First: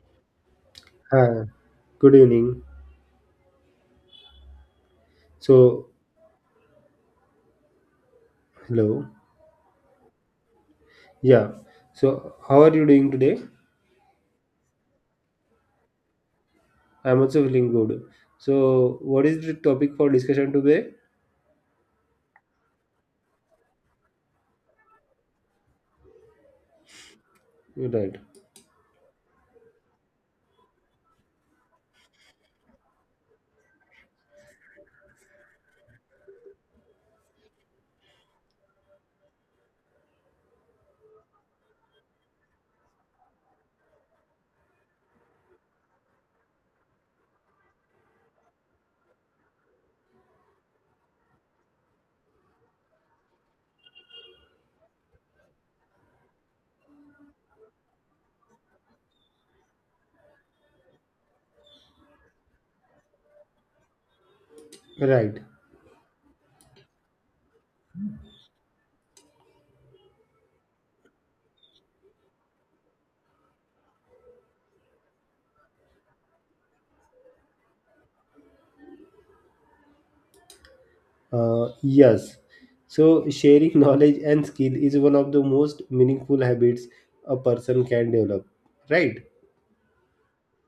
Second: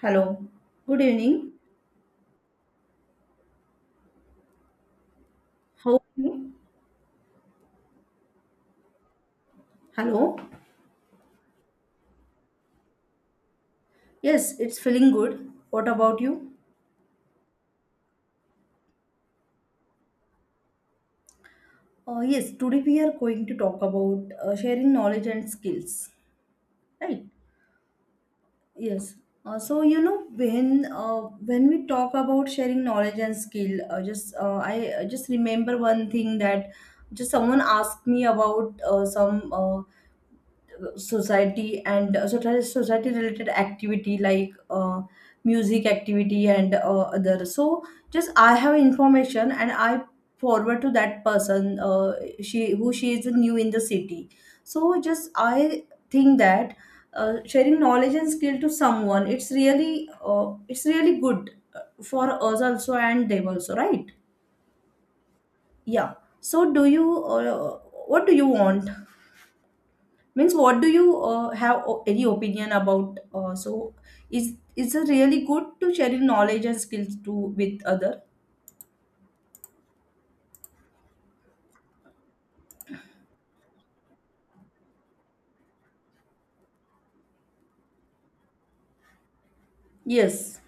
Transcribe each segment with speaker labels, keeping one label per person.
Speaker 1: Hello. Good
Speaker 2: Hi,
Speaker 1: evening.
Speaker 2: good evening. So,
Speaker 1: How are you?
Speaker 2: hello.
Speaker 1: Hello.
Speaker 2: Yeah. So, how are you doing today?
Speaker 1: Yes, it's feeling good. What about you?
Speaker 2: I'm also feeling good. So, what is the topic for discussion today?
Speaker 1: Yes, today we are going to talk about sharing knowledge and skills. Right?
Speaker 2: Right.
Speaker 1: Yes. So when we talk about sharing knowledge and skill, just I just remember one thing, that just someone asked me about some society, and society related activity, like music activity and other. So just I have information, and I forward to that person, she who she is new in the city. So just I think that sharing knowledge and skill to someone, it's really good for us also and them also, right?
Speaker 2: Right.
Speaker 1: Yeah. So do you what do you want, means what do you have any opinion about is it really good to sharing knowledge and skills to with other?
Speaker 2: Yes. So, sharing knowledge and skill is one of the most meaningful habits a person can develop. Right.
Speaker 1: Yes,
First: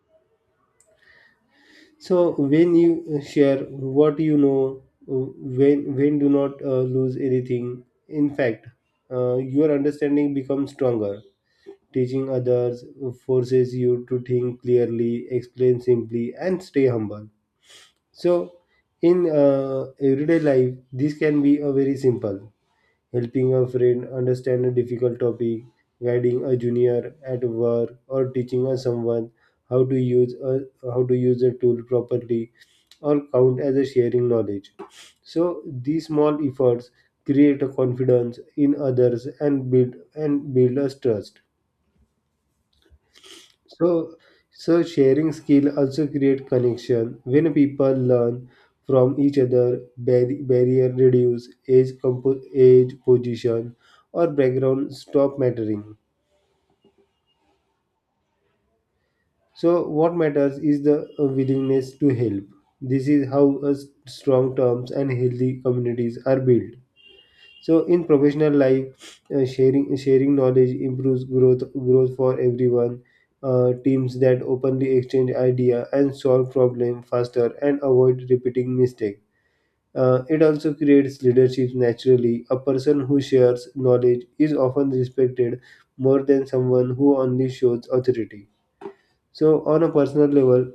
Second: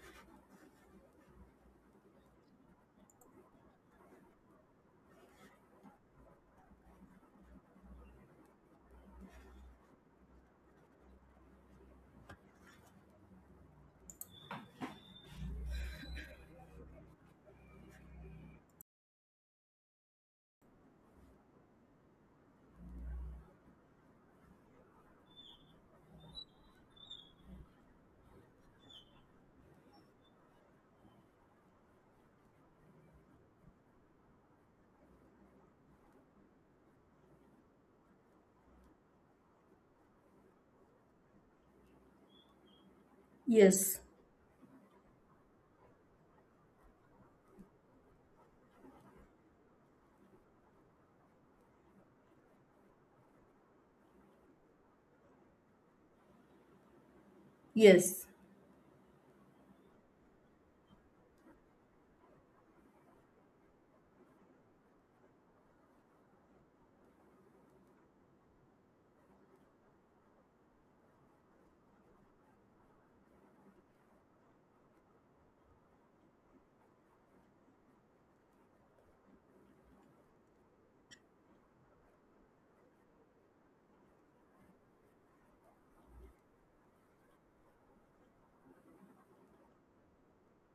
Speaker 2: So, when you share what you know, when do not lose anything. In fact, your understanding becomes stronger. Teaching others forces you to think clearly, explain simply, and stay humble. So, in everyday life, this can be a very simple helping a friend understand a difficult topic, guiding a junior at work, or teaching a someone how to use a how to use a tool properly, or count as a sharing knowledge. So these small efforts create a confidence in others and build us trust.
Speaker 1: yes,
Speaker 2: So, so, sharing skill also create connection. When people learn from each other, barrier reduce, age, position, or background stop mattering.
Speaker 1: yes.
Speaker 2: So, what matters is the willingness to help. This is how a strong terms and healthy communities are built. So in professional life, sharing sharing knowledge improves growth for everyone. Teams that openly exchange idea and solve problem faster and avoid repeating mistake. It also creates leadership naturally. A person who shares knowledge is often respected more than someone who only shows authority. So, on a personal level,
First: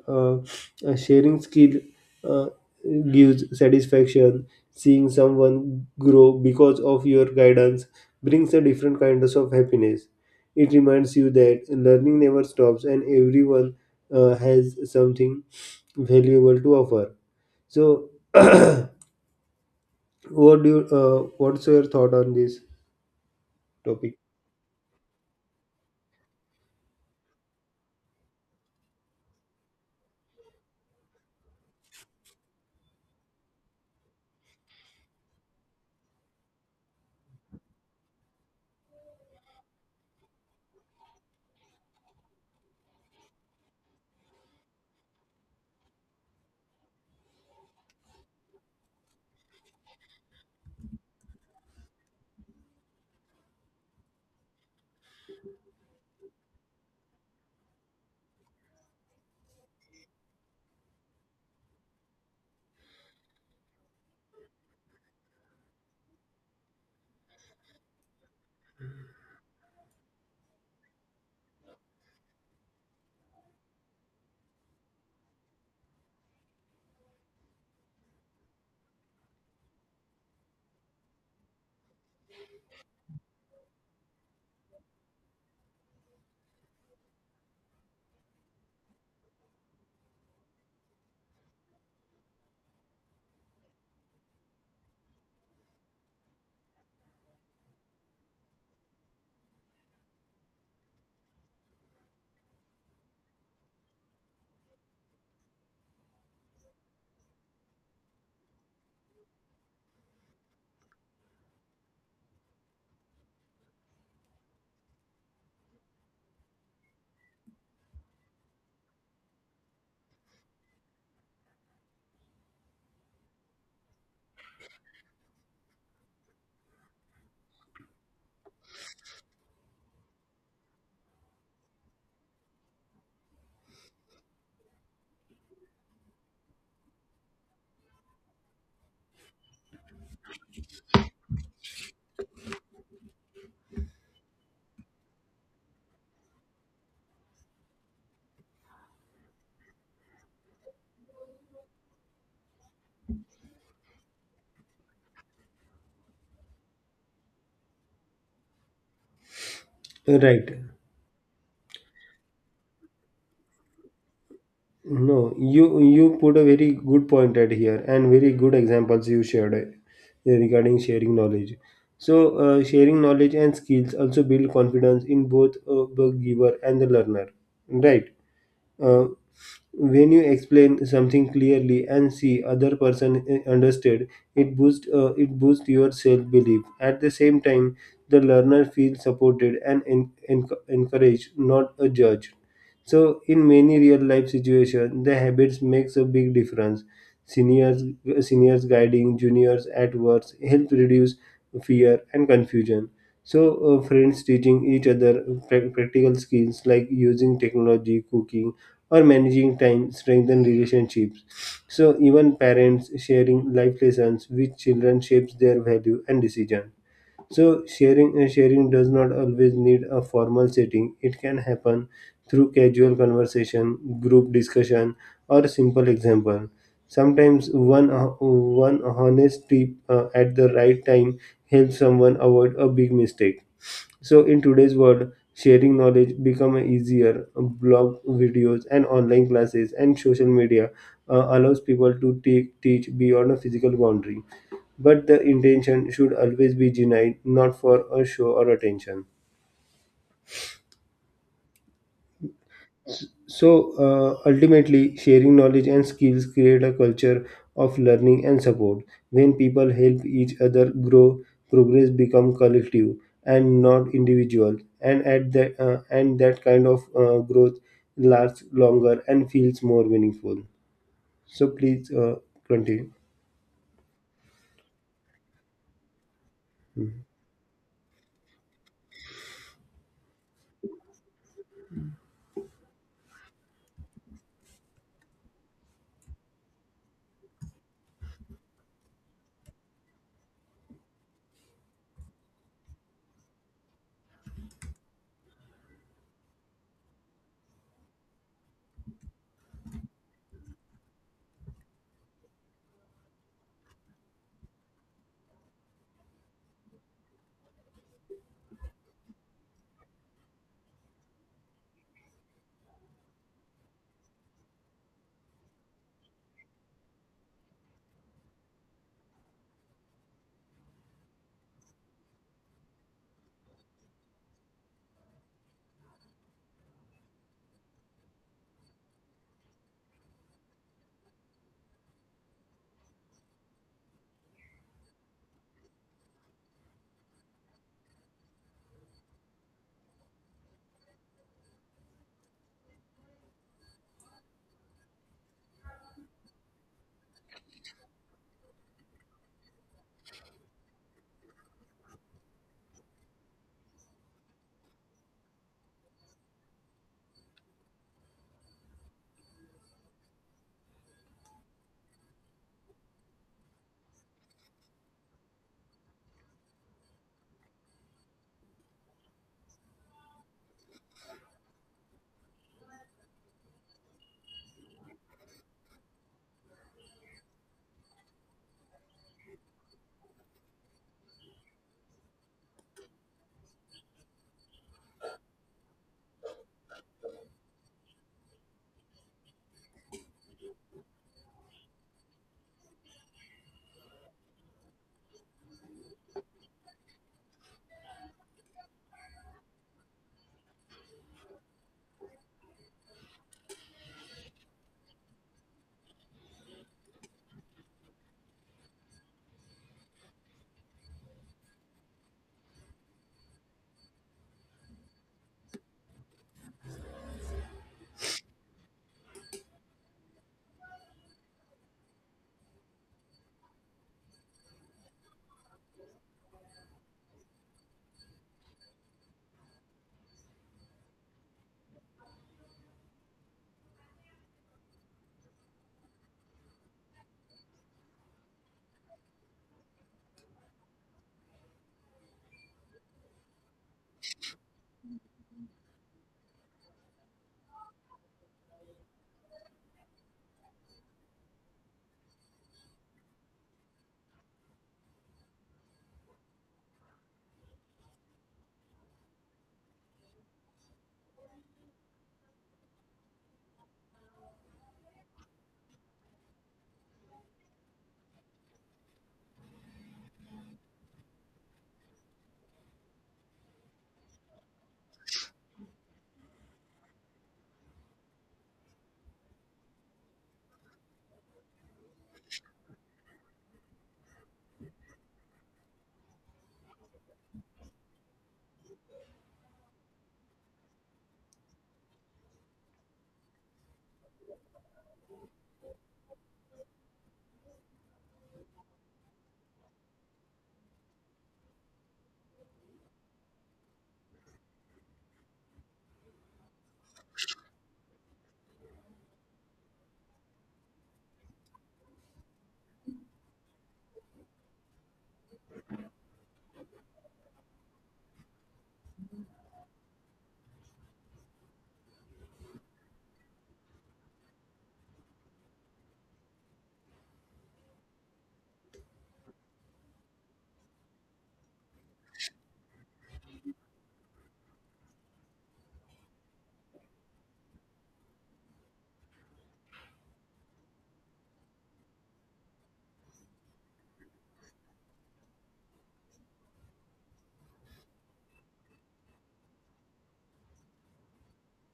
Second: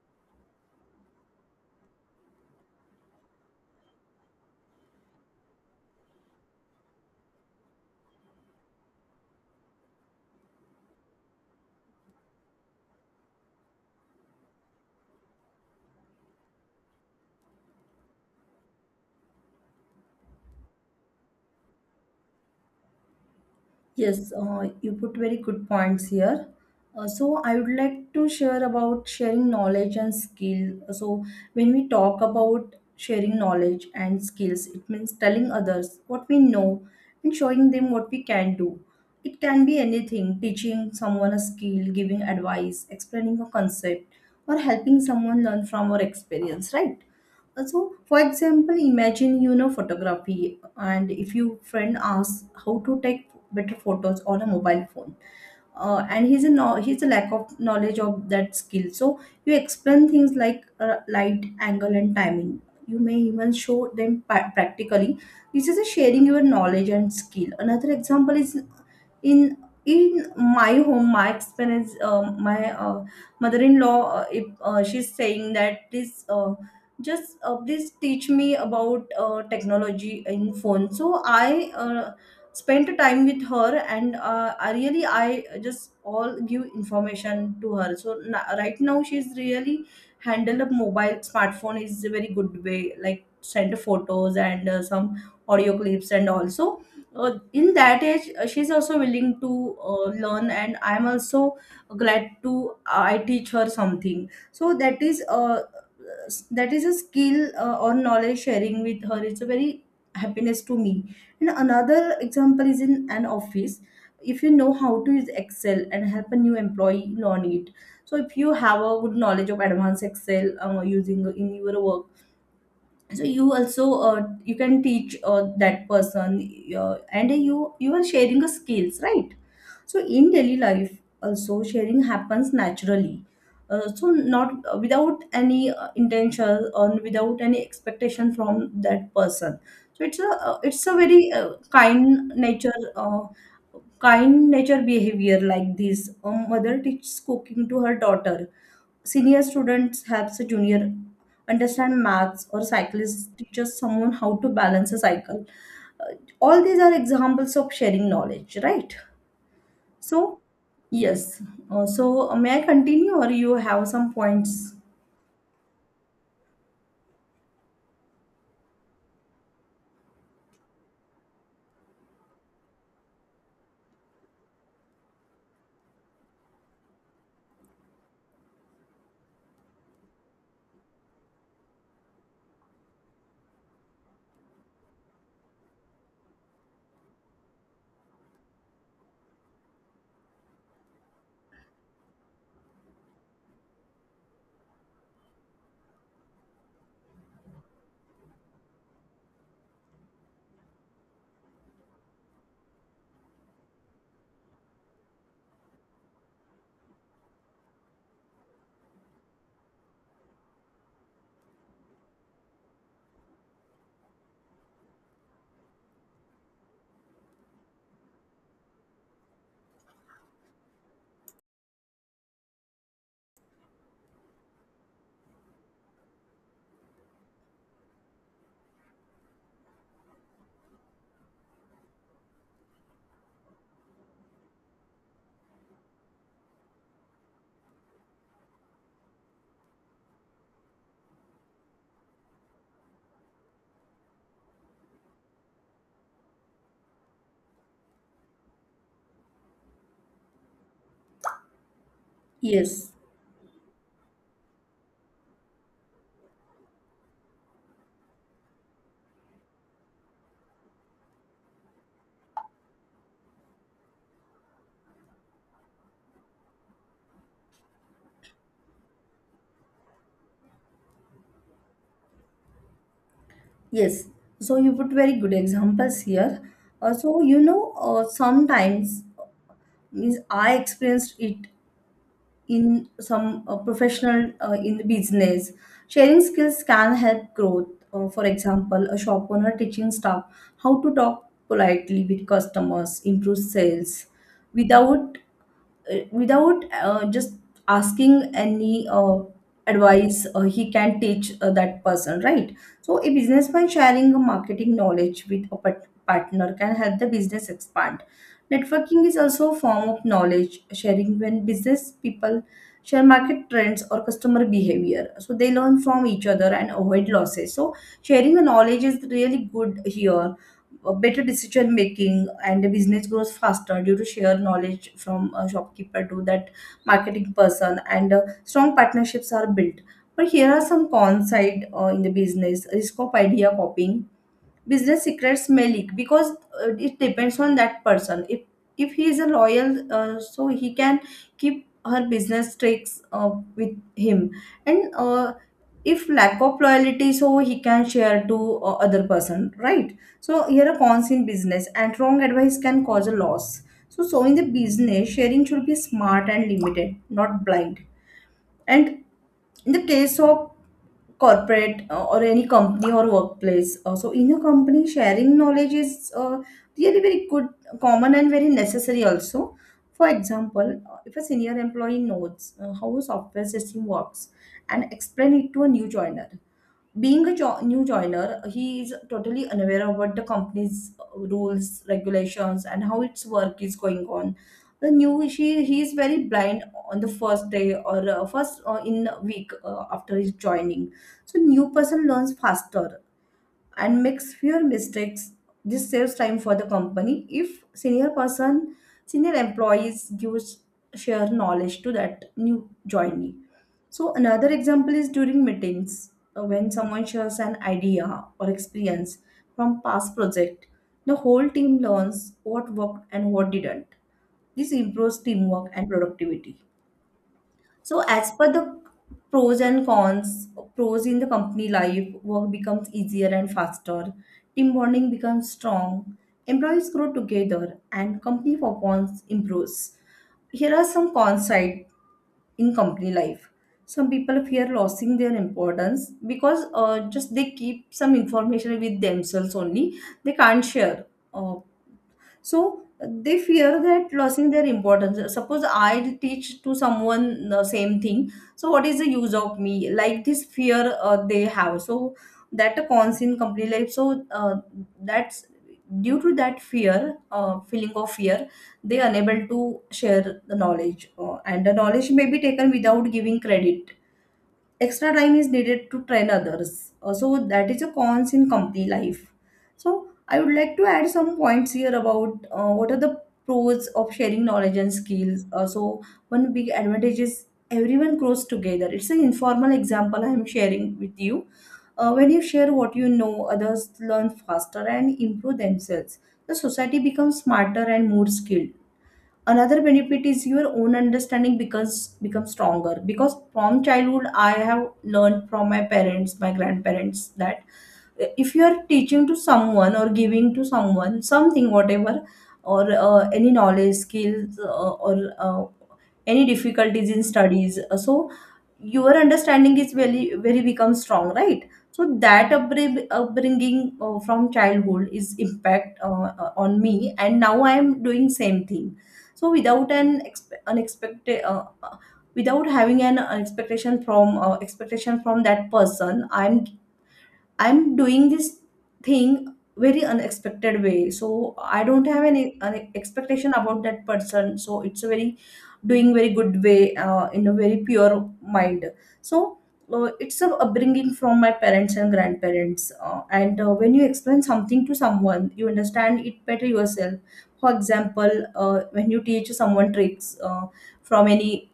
Speaker 2: a sharing skill uh, gives satisfaction. Seeing someone grow because of your guidance brings a different kind of happiness. It reminds you that learning never stops and everyone has something valuable to offer. So, what do you, what's your thought on this topic?
Speaker 1: Yes, you put very good points here. So I would like to share about sharing knowledge and skill. So when we talk about sharing knowledge and skills, it means telling others what we know and showing them what we can do. It can be anything, teaching someone a skill, giving advice, explaining a concept, or helping someone learn from our experience, right? So, for example, imagine you know photography, and if your friend asks how to take better photos on a mobile phone, and he's a no, he's a lack of knowledge of that skill. So you explain things like light, angle, and timing. You may even show them practically. This is a sharing your knowledge and skill. Another example is in in my home, my experience. My mother-in-law, if she's saying that, please just please teach me about technology in phone. So I spent time with her, and I really I just all give information to her. So right now she's really handled a mobile smartphone is a very good way, like send photos and some audio clips, and also in that age she's also willing to learn, and I'm also glad to I teach her something. So that is that is a skill, or knowledge sharing with her. It's a very happiness to me. And another example is in an office, if you know how to use Excel and help a new employee learn it. So if you have a good knowledge of advanced Excel, using in your work, so you also you can teach that person, and you are sharing a skills, right? So in daily life also, sharing happens naturally. So not without any intention, or without any expectation from that person. So it's a very kind nature behavior. Like this, a mother teaches cooking to her daughter. Senior students helps a junior understand maths, or cyclist teaches someone how to balance a cycle. Uh, all these are examples of sharing knowledge, right? So,
Speaker 2: Right.
Speaker 1: yes. May I continue, or you have some points?
Speaker 2: No, you put a very good point at here and very good examples you shared regarding sharing knowledge. So sharing knowledge and skills also build confidence in both the giver and the learner, right? Uh, when you explain something clearly and see other person understood, it boosts your self belief. At the same time, the learner feels supported and encouraged, not judged. So in many real life situations, the habits makes a big difference. Seniors, seniors guiding juniors at work help reduce fear and confusion. So friends teaching each other practical skills like using technology, cooking, or managing time strengthen relationships. So even parents sharing life lessons with children shapes their value and decision. So sharing does not always need a formal setting. It can happen through casual conversation, group discussion, or simple example. Sometimes one honest tip at the right time helps someone avoid a big mistake. So in today's world, sharing knowledge become easier. Blog videos and online classes and social media allows people to teach beyond a physical boundary. But the intention should always be genuine, not for a show or attention.
Speaker 1: Yes,
Speaker 2: So ultimately, sharing knowledge and skills create a culture of learning and support. When people help each other grow, progress become collective and not individual. And that kind of growth lasts longer and feels more meaningful. So please, continue.
Speaker 1: yes. So you put very good examples here. Sometimes, means I experienced it in some professional, in the business. Sharing skills can help growth. For example, a shop owner teaching staff how to talk politely with customers, improve sales without without just asking any advice. He can teach that person, right? So a businessman sharing a marketing knowledge with a partner can help the business expand. Networking is also a form of knowledge sharing. When business people share market trends or customer behavior, so they learn from each other and avoid losses. So sharing the knowledge is really good here, a better decision making, and the business grows faster due to shared knowledge from a shopkeeper to that marketing person, and strong partnerships are built. But here are some cons side in the business. Risk of idea copying, business secrets may leak, because it depends on that person. If he is a loyal, so he can keep her business tricks with him. And if lack of loyalty, so he can share to other person, right? So here are cons in business, and wrong advice can cause a loss. So in the business, sharing should be smart and limited, not blind. And in the case of corporate, or any company or workplace, so in a company, sharing knowledge is really very good, common, and very necessary also. For example, if a senior employee knows how a software system works and explain it to a new joiner, being a new joiner, he is totally unaware of what the company's rules, regulations, and how its work is going on. The new she he is very blind on the first day, or first in a week, after his joining. So new person learns faster and makes fewer mistakes. This saves time for the company. If senior person, senior employees gives share knowledge to that new joinee. So another example is during meetings, when someone shares an idea or experience from past project, the whole team learns what worked and what didn't. This improves teamwork and productivity. So, as per the pros and cons, pros in the company life, work becomes easier and faster, team bonding becomes strong, employees grow together, and company performance improves. Here are some cons side in company life. Some people fear losing their importance, because just they keep some information with themselves only. They can't share. Uh, so they fear that losing their importance. Suppose I teach to someone the same thing, so what is the use of me? Like this fear they have. So that a cons in company life. So that's due to that fear, feeling of fear, they unable to share the knowledge, and the knowledge may be taken without giving credit. Extra time is needed to train others. So that is a cons in company life. So I would like to add some points here about what are the pros of sharing knowledge and skills. So one big advantage is everyone grows together. It's an informal example I am sharing with you. When you share what you know, others learn faster and improve themselves. The society becomes smarter and more skilled. Another benefit is your own understanding because becomes stronger, because from childhood I have learned from my parents, my grandparents, that if you are teaching to someone, or giving to someone something, whatever, or any knowledge skills, or any difficulties in studies. So your understanding is very very becomes strong, right? So that upbringing from childhood is impact on me, and now I am doing same thing. So without an unexpected, without having an expectation from that person, I'm doing this thing very unexpected way. So I don't have any expectation about that person. So it's a very doing very good way in a very pure mind. So it's a upbringing from my parents and grandparents. And when you explain something to someone, you understand it better yourself. For example, when you teach someone tricks from any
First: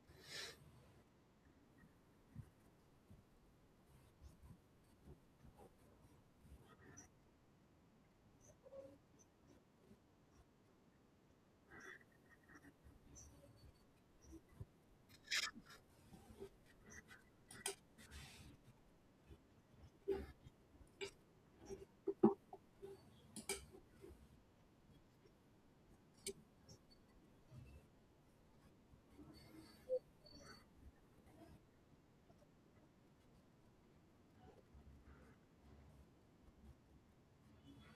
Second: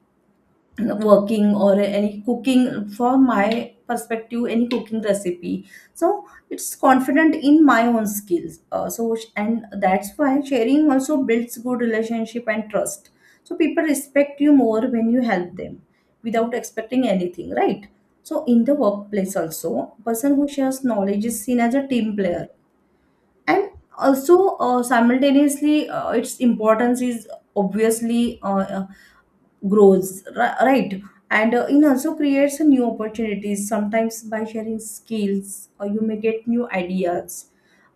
Speaker 1: working or any cooking, from my perspective, any cooking recipe. So it's confident in my own skills, and that's why sharing also builds good relationship and trust. So people respect you more when you help them without expecting anything, right? So in the workplace also, person who shares knowledge is seen as a team player. And also, simultaneously, its importance is obviously grows, right. And it also creates new opportunities. Sometimes by sharing skills, or you may get new ideas,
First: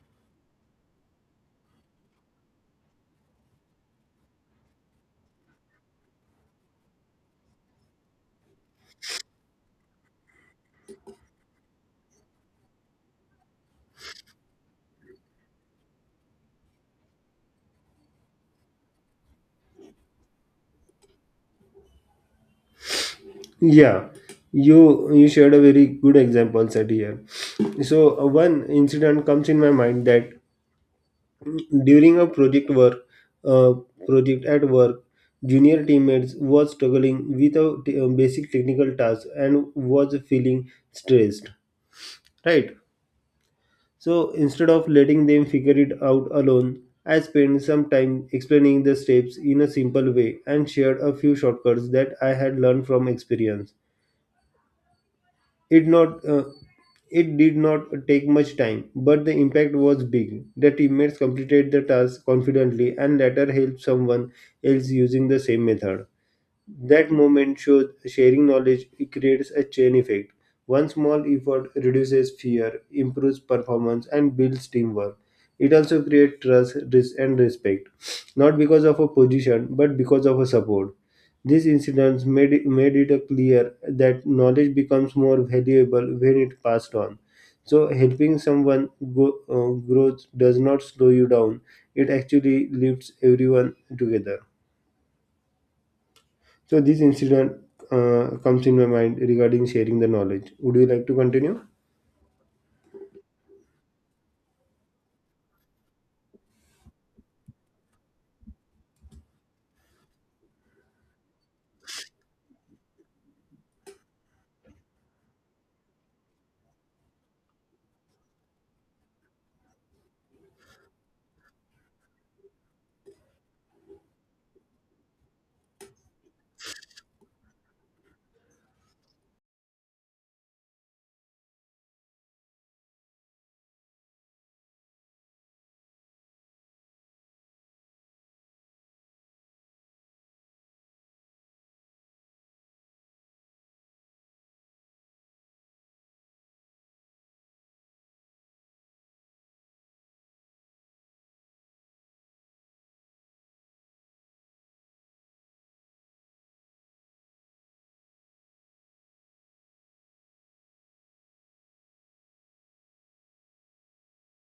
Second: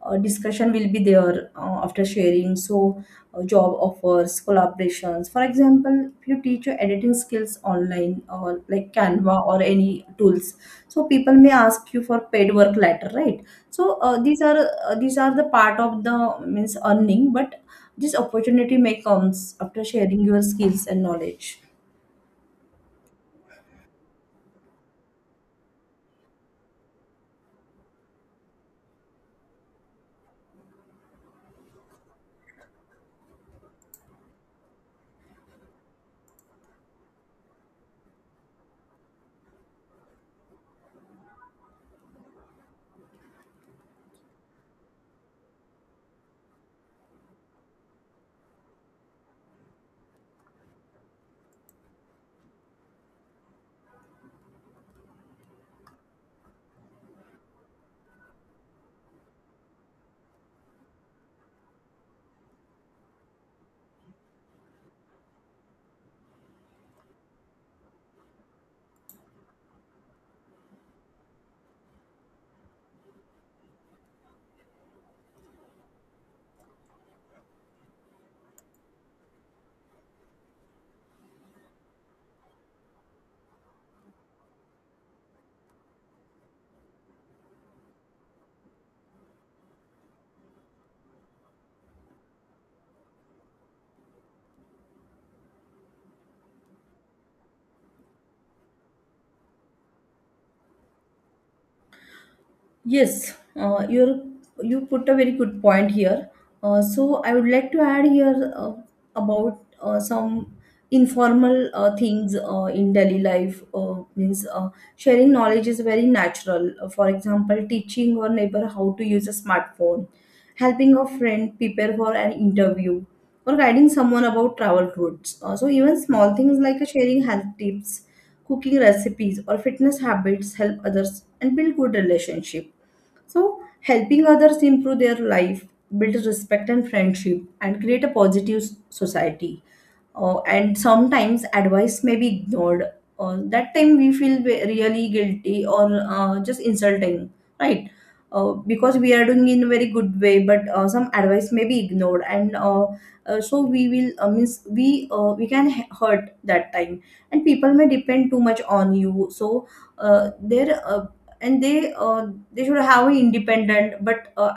Speaker 1: discussion will be there after sharing. So job offers, collaborations, for example, if you teach your editing skills online, or like Canva or any tools, so people may ask you for paid work later, right? So these are the part of the means earning, but this opportunity may comes after sharing your skills and knowledge.
Speaker 2: Yeah, you shared a very good example set here. So one incident comes in my mind that during a project work, uh, project at work, junior teammates was struggling with a a basic technical task and was feeling stressed. Right. So instead of letting them figure it out alone, I spent some time explaining the steps in a simple way and shared a few shortcuts that I had learned from experience. It not uh, it did not take much time, but the impact was big. The teammates completed the task confidently and later helped someone else using the same method. That moment shows sharing knowledge creates a chain effect. One small effort reduces fear, improves performance, and builds teamwork. It also creates trust, and respect, not because of a position, but because of a support. These incidents made it a clear that knowledge becomes more valuable when it passed on. So, helping someone growth does not slow you down, it actually lifts everyone together. So this incident comes in my mind regarding sharing the knowledge. Would you like to continue?
Speaker 1: Yes, you put a very good point here. So I would like to add here about some informal things in daily life. Means sharing knowledge is very natural. For example, teaching your neighbor how to use a smartphone, helping a friend prepare for an interview, or guiding someone about travel routes. So even small things like sharing health tips, cooking recipes, or fitness habits help others and build good relationship. So helping others improve their life, build respect and friendship, and create a positive society. And sometimes advice may be ignored. That time we feel really guilty or just insulting, right? Because we are doing in a very good way, but some advice may be ignored, and so we will means we can hurt that time, and people may depend too much on you. So there and they should have an independent, but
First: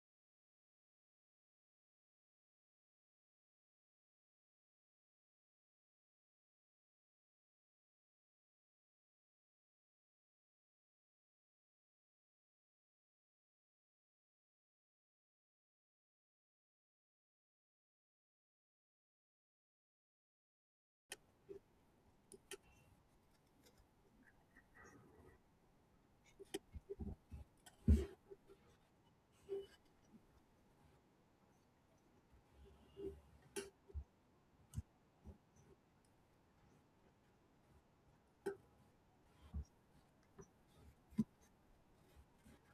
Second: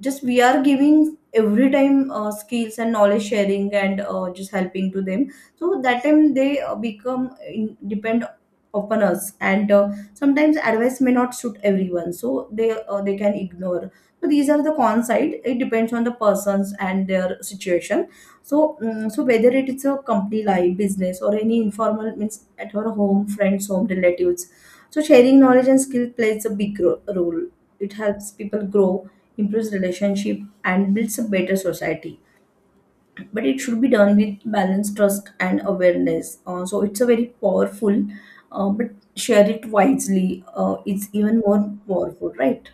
Speaker 1: just we are giving every time skills and knowledge sharing, and just helping to them. So that time they become in, depend upon us. And sometimes advice may not suit everyone, so they can ignore. So these are the con side. It depends on the persons and their situation. So so whether it is a company life, business, or any informal means, at our home, friends home, relatives, so sharing knowledge and skill plays a big role. It helps people grow, improves relationship, and builds a better society, but it should be done with balance, trust, and awareness. So it's a very powerful, but share it wisely, it's even more powerful, right?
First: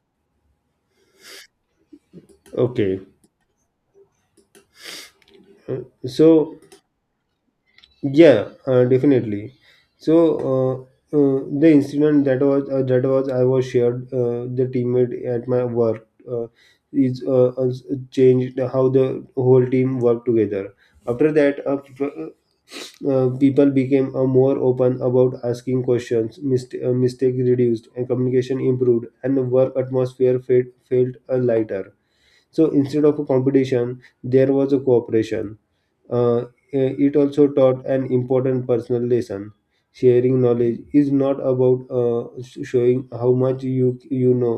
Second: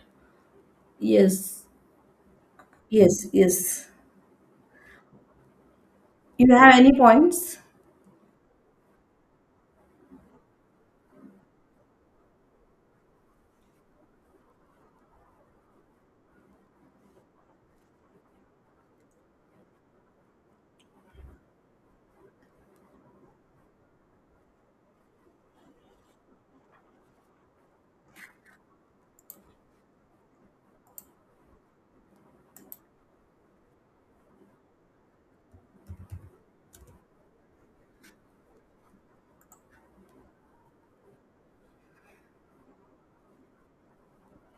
Speaker 1: Yes,
Speaker 2: Okay.
Speaker 1: yes, yes.
Speaker 2: Uh,
Speaker 1: You
Speaker 2: So.
Speaker 1: have any points?
Speaker 2: Yeah, definitely. So the incident that was I was shared the teammate at my work is changed how the whole team worked together. After that, people became more open about asking questions. Mistakes reduced and communication improved, and the work atmosphere felt lighter. So instead of a competition, there was a cooperation. Uh, it also taught an important personal lesson. Sharing knowledge is not about showing how much you know.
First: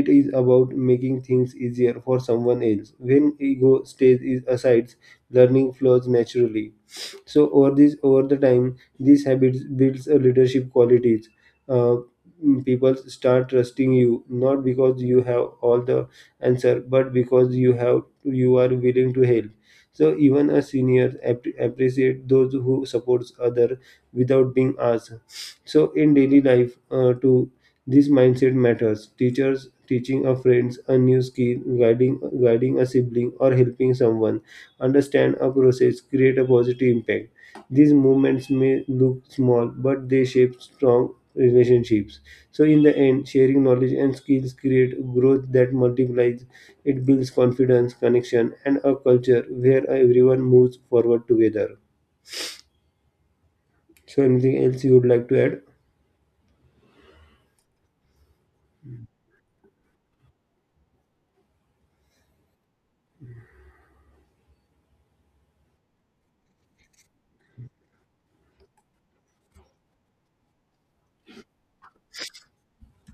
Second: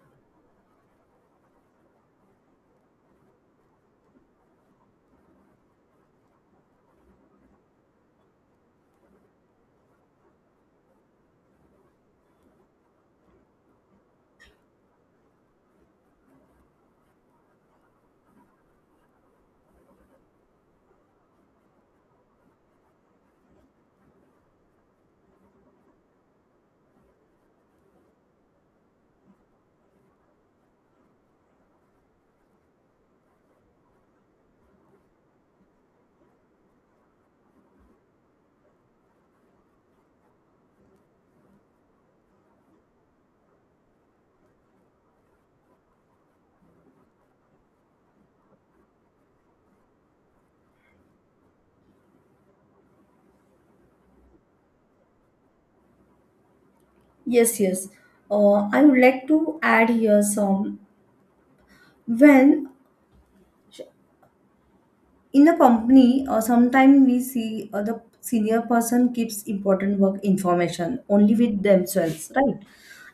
Speaker 2: It is about making things easier for someone else. When ego stays is aside, learning flows naturally. So over this over the time, these habits builds a leadership qualities. uh, People start trusting you not because you have all the answer, but because you are willing to help. So even a senior appreciate those who supports other without being asked. So in daily life too, this mindset matters. Teachers teaching a friends a new skill, guiding a sibling, or helping someone understand a process, create a positive impact. These movements may look small, but they shape strong relationships. So, in the end, sharing knowledge and skills create growth that multiplies. It builds confidence, connection, and a culture where everyone moves forward together. So, anything else you would like to add?
Speaker 1: Yes, yes. I would like to add here some, when, in a company, sometimes we see the senior person keeps important work information only with themselves, right?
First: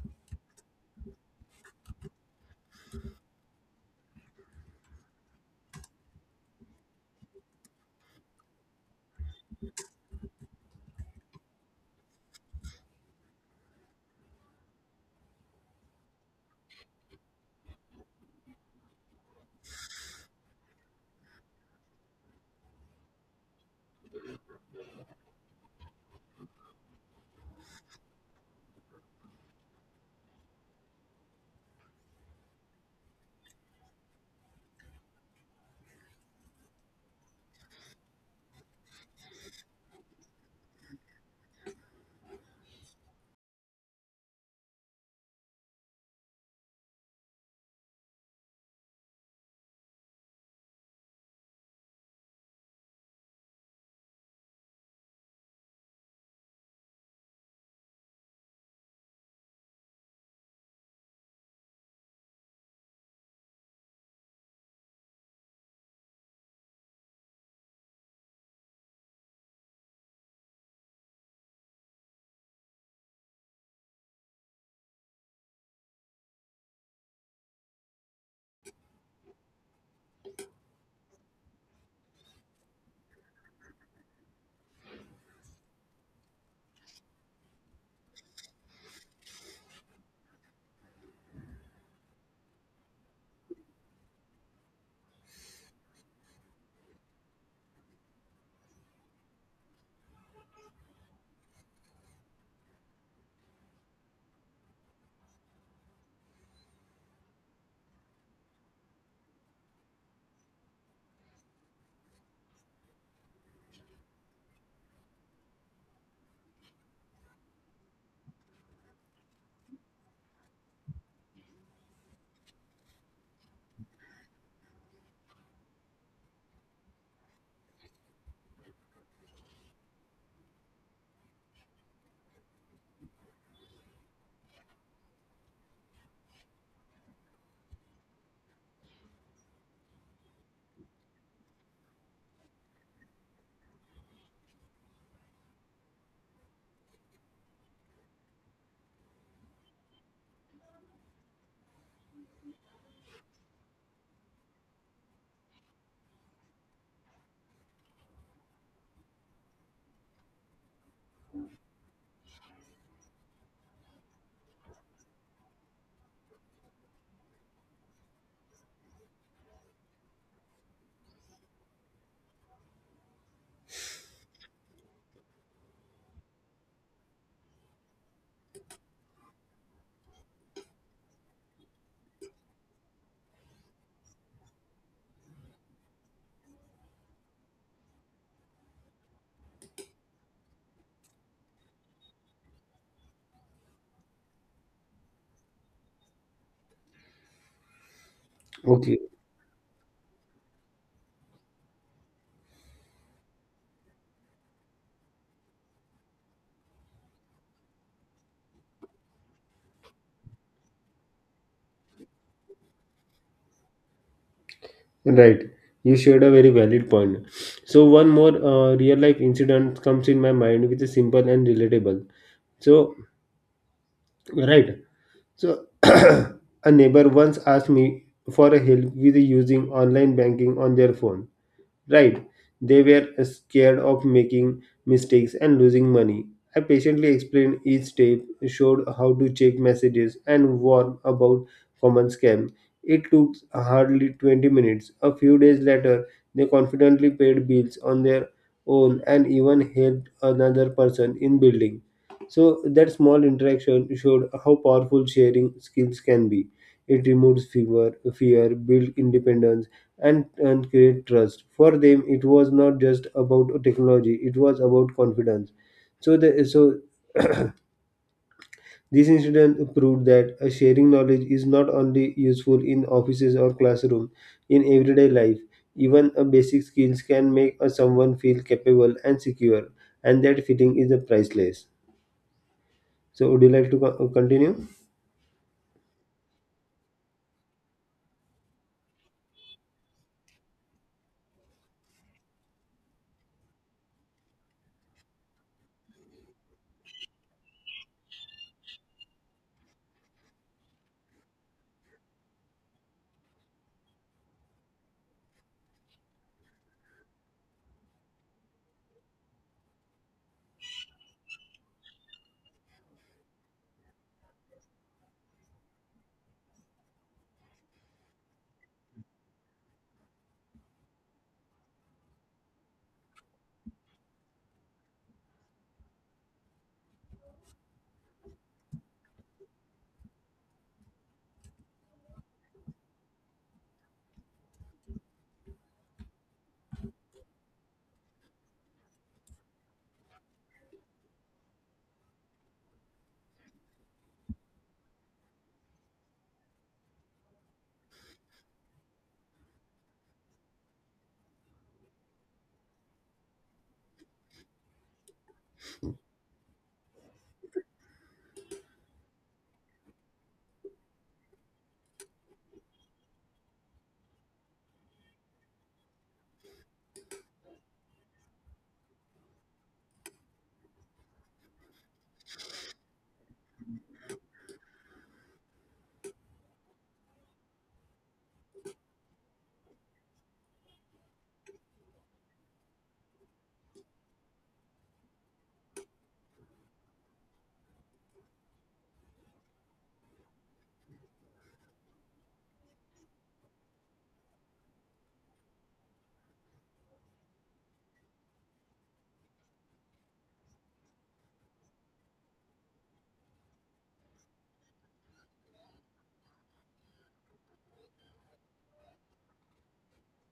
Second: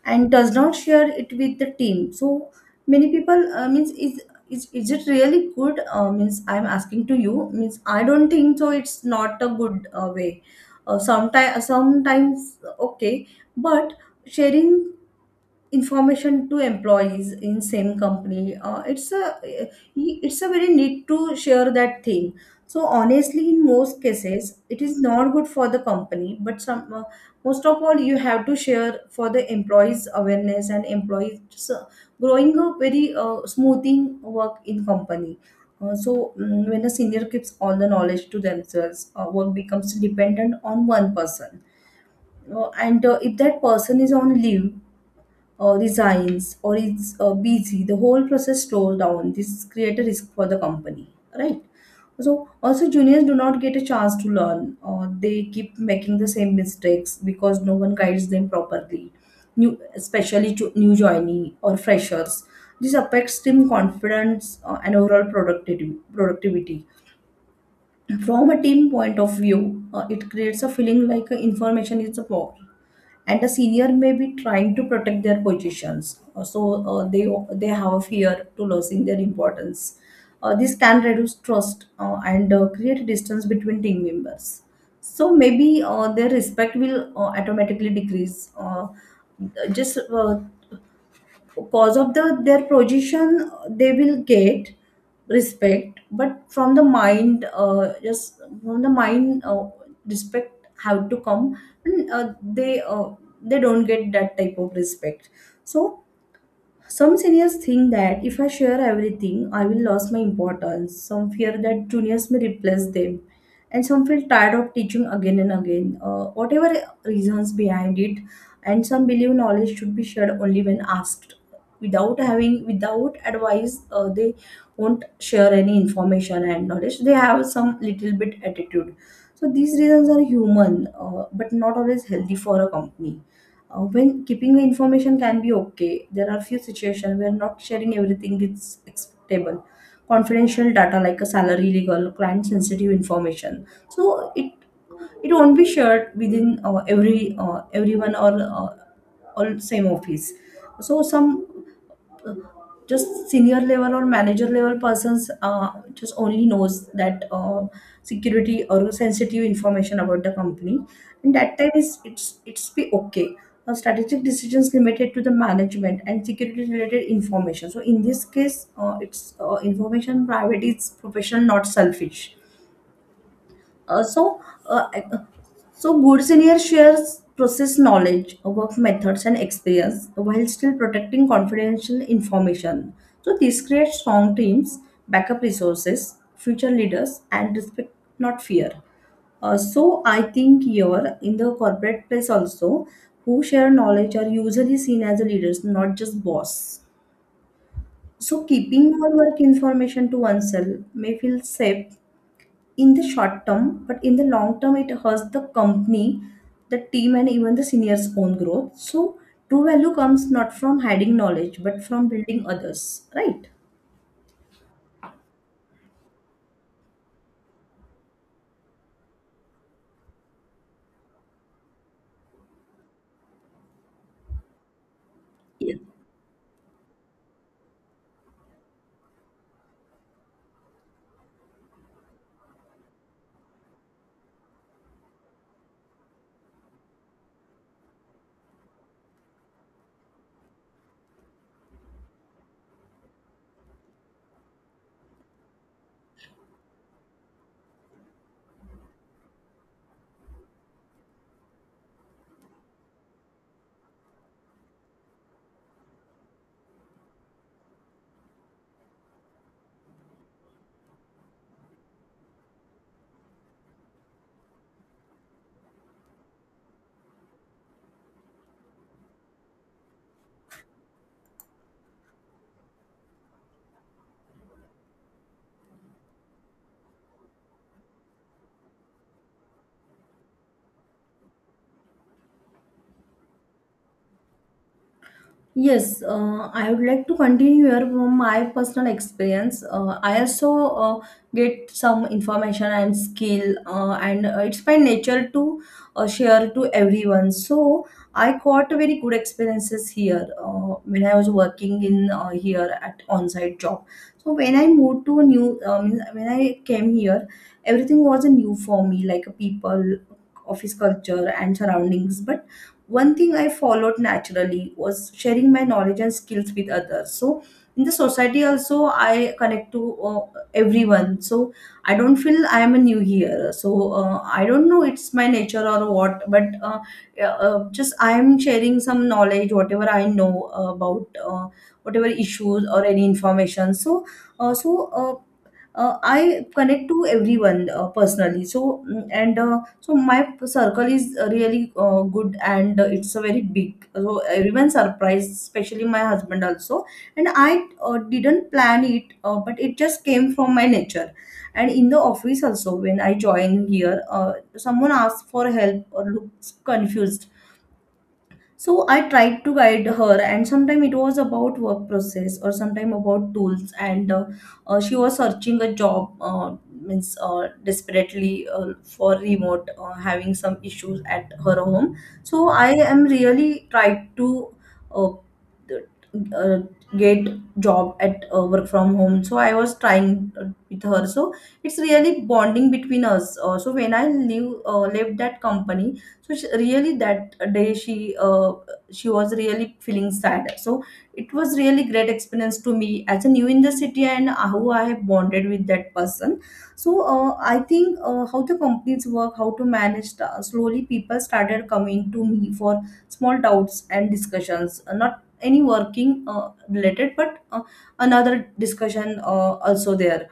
Speaker 1: And does not share it with the team. So many people, means, is it really good? Means I'm asking to you, means I don't think so, it's not a good way. Sometimes. Okay. But sharing information to employees in same company, it's a very need to share that thing. So honestly, in most cases it is not good for the company, but some most of all you have to share for the employees awareness and employees growing, a very smoothing work in company. When a senior keeps all the knowledge to themselves, work becomes dependent on one person. And if that person is on leave, resigns, or is busy, the whole process slows down. This creates a risk for the company, right? So also juniors do not get a chance to learn. They keep making the same mistakes because no one guides them properly. New, especially to new joinee or freshers. This affects team confidence and overall productivity. Productivity. From a team point of view, it creates a feeling like information is a power, and the senior may be trying to protect their positions. They have a fear to losing their importance. This can reduce trust and create distance between team members. So maybe their respect will automatically decrease. Just Because of the their position they will get respect, but from the mind, just from the mind, respect have to come. And they They don't get that type of respect. So some seniors think that if I share everything, I will lose my importance. Some fear that juniors may replace them. And some feel tired of teaching again and again, whatever reasons behind it. And some believe knowledge should be shared only when asked. Without advice, they won't share any information and knowledge. They have some little bit attitude. So these reasons are human, but not always healthy for a company. When keeping the information can be okay, there are few situations where not sharing everything is acceptable. Confidential data like a salary, legal, client sensitive information. So it won't be shared within everyone or all same office. So some uh, just senior level or manager level persons just only knows that security or sensitive information about the company, and that time is it's be okay. Strategic decisions limited to the management and security related information. So in this case, it's information private is professional, not selfish. Uh, so, uh, so good senior shares process knowledge, work methods, and experience while still protecting confidential information. So this creates strong teams, backup resources, future leaders, and respect, not fear. So I think here in the corporate place also, who share knowledge are usually seen as leaders, not just boss. So keeping
Speaker 2: Okay,
Speaker 1: all work information to oneself may feel safe in the short term, but in the long term, it hurts the company, the team, and even the seniors' own growth. So true value comes not from hiding knowledge, but from building others, right?
Speaker 2: right. You shared a very valid point. So, one more real life incident comes in my mind, which is simple and relatable. So, right. So
Speaker 1: Yes.
Speaker 2: a neighbor once asked me for a help with using online banking on their phone. Right, they were scared of making mistakes and losing money. I patiently explained each step, showed how to check messages, and warned about common scam. It took hardly 20 minutes. A few days later, they confidently paid bills on their own and even helped another person in building. So that small interaction showed how powerful sharing skills can be. It removes fever, fear, builds independence, and create trust. For them, it was not just about technology; it was about confidence. So this incident proved that sharing knowledge is not only useful in offices or classroom, in everyday life. Even a basic skills can make a someone feel capable and secure, and that feeling is a priceless. So, would you like to continue?
Speaker 1: Yes, I would like to continue here from my personal experience. I also get some information and skill, and it's my nature to share to everyone. So I got very good experiences here when I was working in here at on-site job. So when I moved to a new, when I came here, everything was new for me, like people, office culture, and surroundings. But one thing I followed naturally was sharing my knowledge and skills with others. So in the society also I connect to everyone. So I don't feel I am a new here. So I don't know, it's my nature or what, but just I am sharing some knowledge whatever I know about, whatever issues or any information. Uh, so uh, I connect to everyone personally. So mm, and so my circle is really good and it's a very big. So everyone surprised, especially my husband also. And I didn't plan it, but it just came from my nature. And in the office also, when I joined here, someone asked for help or looks confused, so I tried to guide her. And sometime it was about work process or sometime about tools. And She was searching a job, means desperately, for remote, having some issues at her home. So I am really tried to uh, uh, get job at work from home. So I was trying with her. So it's really bonding between us. So when I leave, left that company, so she, really that day she, she was really feeling sad. So it was really great experience to me as a new in the city, and how I have bonded with that person. So I think how the companies work, how to manage the, slowly people started coming to me for small doubts and discussions. Not any working related, but another discussion also there.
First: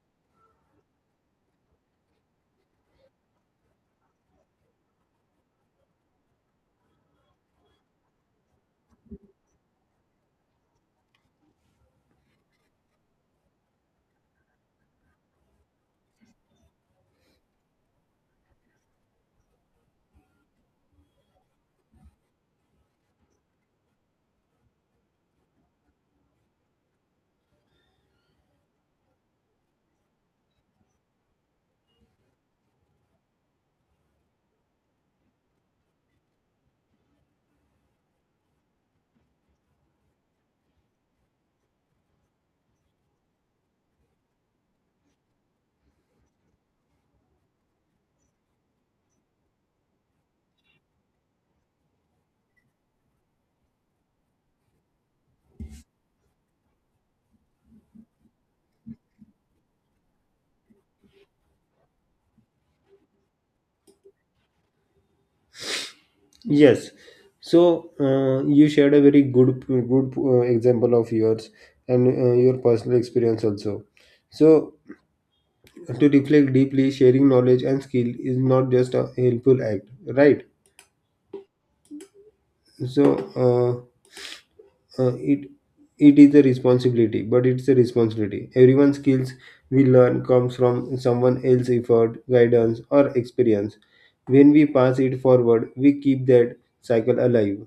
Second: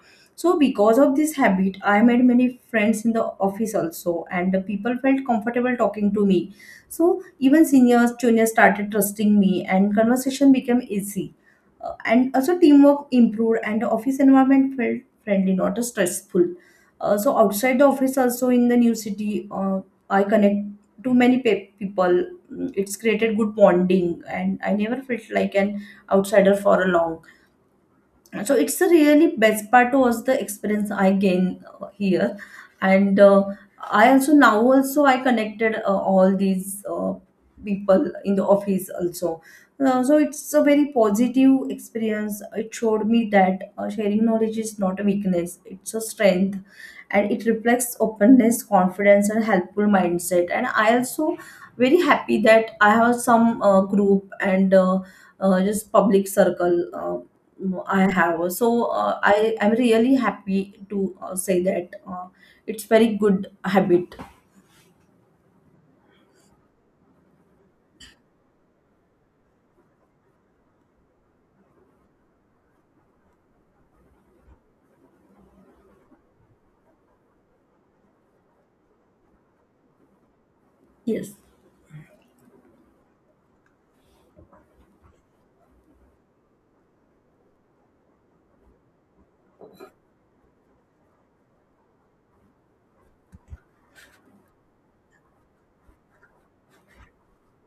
Speaker 1: So because of this habit, I made many friends in the office also, and the people felt comfortable talking to me. So even seniors, juniors started trusting me, and conversation became easy. And also teamwork improved, and the office environment felt friendly, not stressful. So outside the office, also in the new city, I connect to many people. Mm, it's created good bonding, and I never felt like an outsider for a long. So it's a really best part was the experience I gained here. And I also Now also I connected all these people in the office also. So it's a very positive experience. It showed me that sharing knowledge is not a weakness, it's a strength, and it reflects openness, confidence, and helpful mindset. And I also very happy that I have some group and just public circle I have. So I am really happy to say that it's very good habit.
Speaker 2: Yes. So you shared a very good good example of yours and your personal experience also. So to reflect deeply, sharing knowledge and skill is not just a helpful act, right?
Speaker 1: Yes,
Speaker 2: So it it is a responsibility, but it's a responsibility. Everyone's skills we learn comes from someone else's effort, guidance, or experience. When we pass it forward, we keep that cycle alive.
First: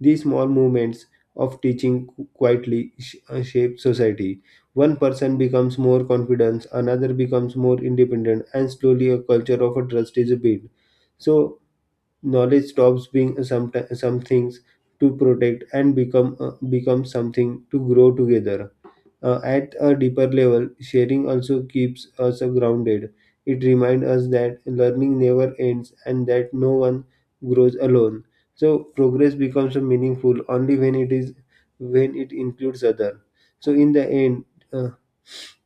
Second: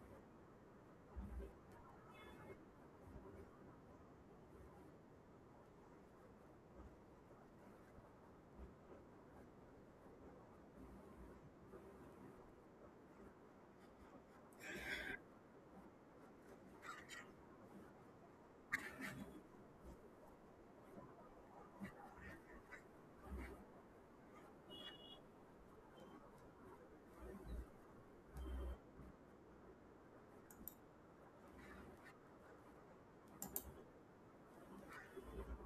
Speaker 2: These small movements of teaching quietly shape society. One person becomes more confident, another becomes more independent, and slowly a culture of a trust is built. So knowledge stops being some things to protect and become something to grow together. At a deeper level, sharing also keeps us grounded. It reminds us that learning never ends and that no one grows alone. So progress becomes meaningful only when it includes other. So in the end,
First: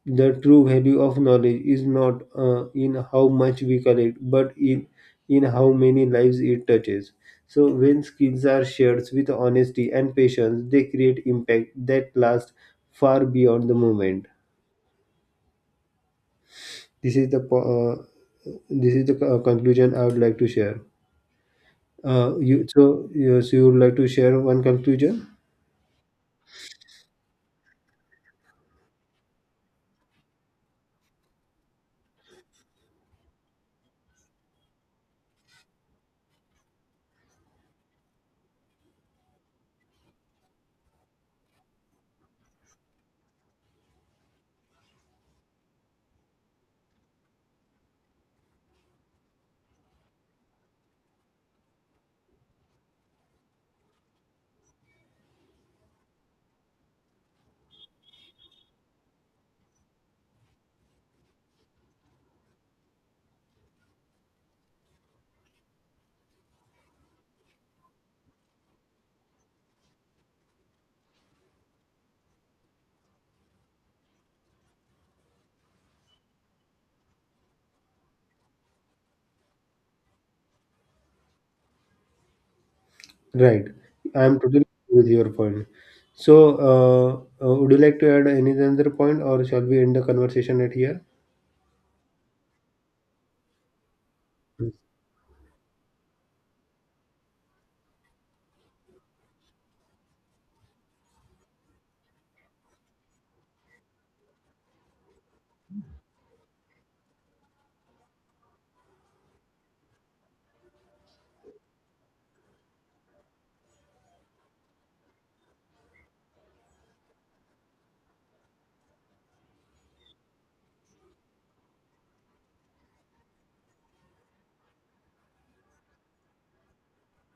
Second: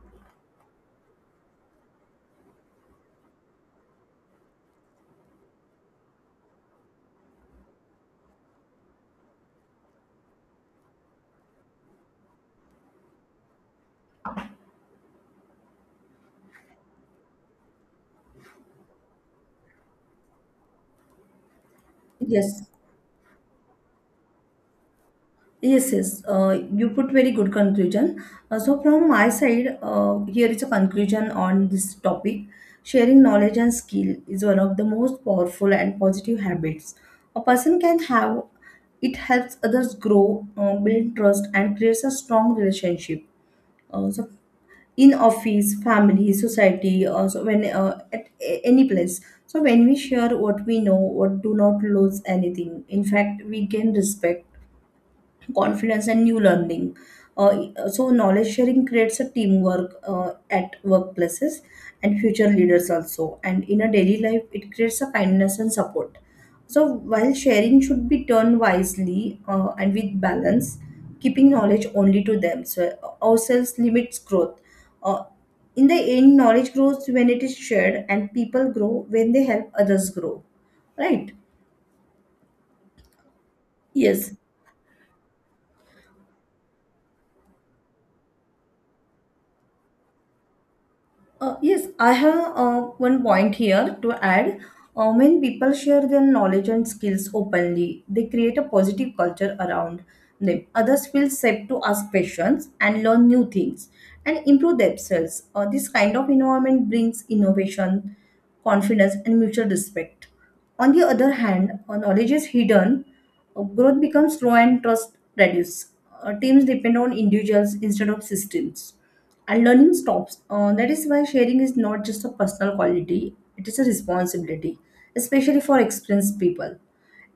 Speaker 2: the true value of knowledge is not in how much we collect, but in how many lives it touches. So when skills are shared with honesty and patience, they create impact that lasts far beyond the moment. This is the po- uh, this is the conclusion I would like to share. Uh,
Speaker 1: yes.
Speaker 2: you so you, so you would like to share one conclusion,
Speaker 1: Yes, yes. You put very good conclusion. So from my side, here is a conclusion on this topic. Sharing knowledge and skill is one of the most powerful and positive habits a person can have. It helps others grow, build trust, and creates a strong relationship. So in office, family, society, so when at any place. So when we share what we know, what do not lose anything. In fact, we gain respect, confidence, and new learning. Uh, so knowledge sharing creates a teamwork at workplaces and future leaders also. And in a daily life, it creates a kindness and support. So while sharing should be done wisely and with balance, keeping knowledge only to them, so ourselves limits growth. Uh, in the end, knowledge grows when it is shared, and people grow when they help others grow. Right?
Speaker 2: right? I
Speaker 1: Yes.
Speaker 2: am totally agree with your point. So, uh, would you like to add any other point, or shall we end the conversation at here?
Speaker 1: Yes, I have one point here to add. When people share their knowledge and skills openly, they create a positive culture around them. Others feel safe to ask questions and learn new things and improve themselves. This kind of environment brings innovation, confidence, and mutual respect. On the other hand, knowledge is hidden, growth becomes slow and trust reduces. Teams depend on individuals instead of systems. And learning stops. That is why sharing is not just a personal quality, it is a responsibility, especially for experienced people.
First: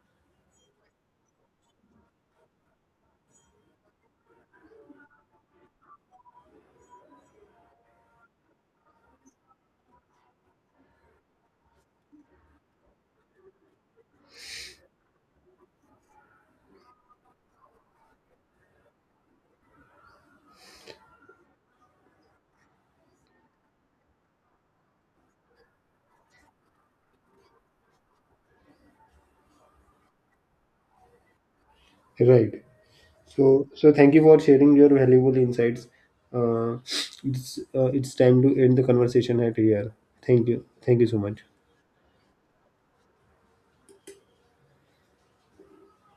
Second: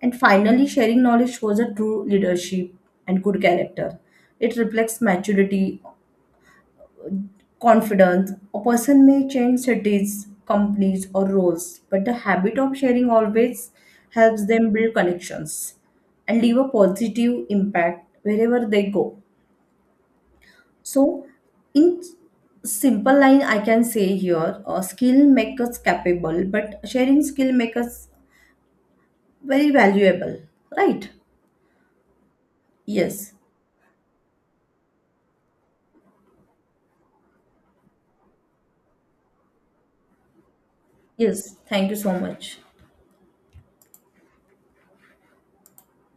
Speaker 1: And finally, sharing knowledge shows a true leadership and good character. It reflects maturity, confidence. A person may change cities, companies, or roles, but the habit of sharing always helps them build connections and leave a positive impact wherever they go. So, in simple line, I can say here, skill make us capable, but sharing skill make us very valuable, right?
Speaker 2: Right.
Speaker 1: Yes,
Speaker 2: So, so thank you for sharing your valuable insights. Uh, it's time to end the conversation at here. Thank you. Thank you so much.
Speaker 1: yes. Thank you so much.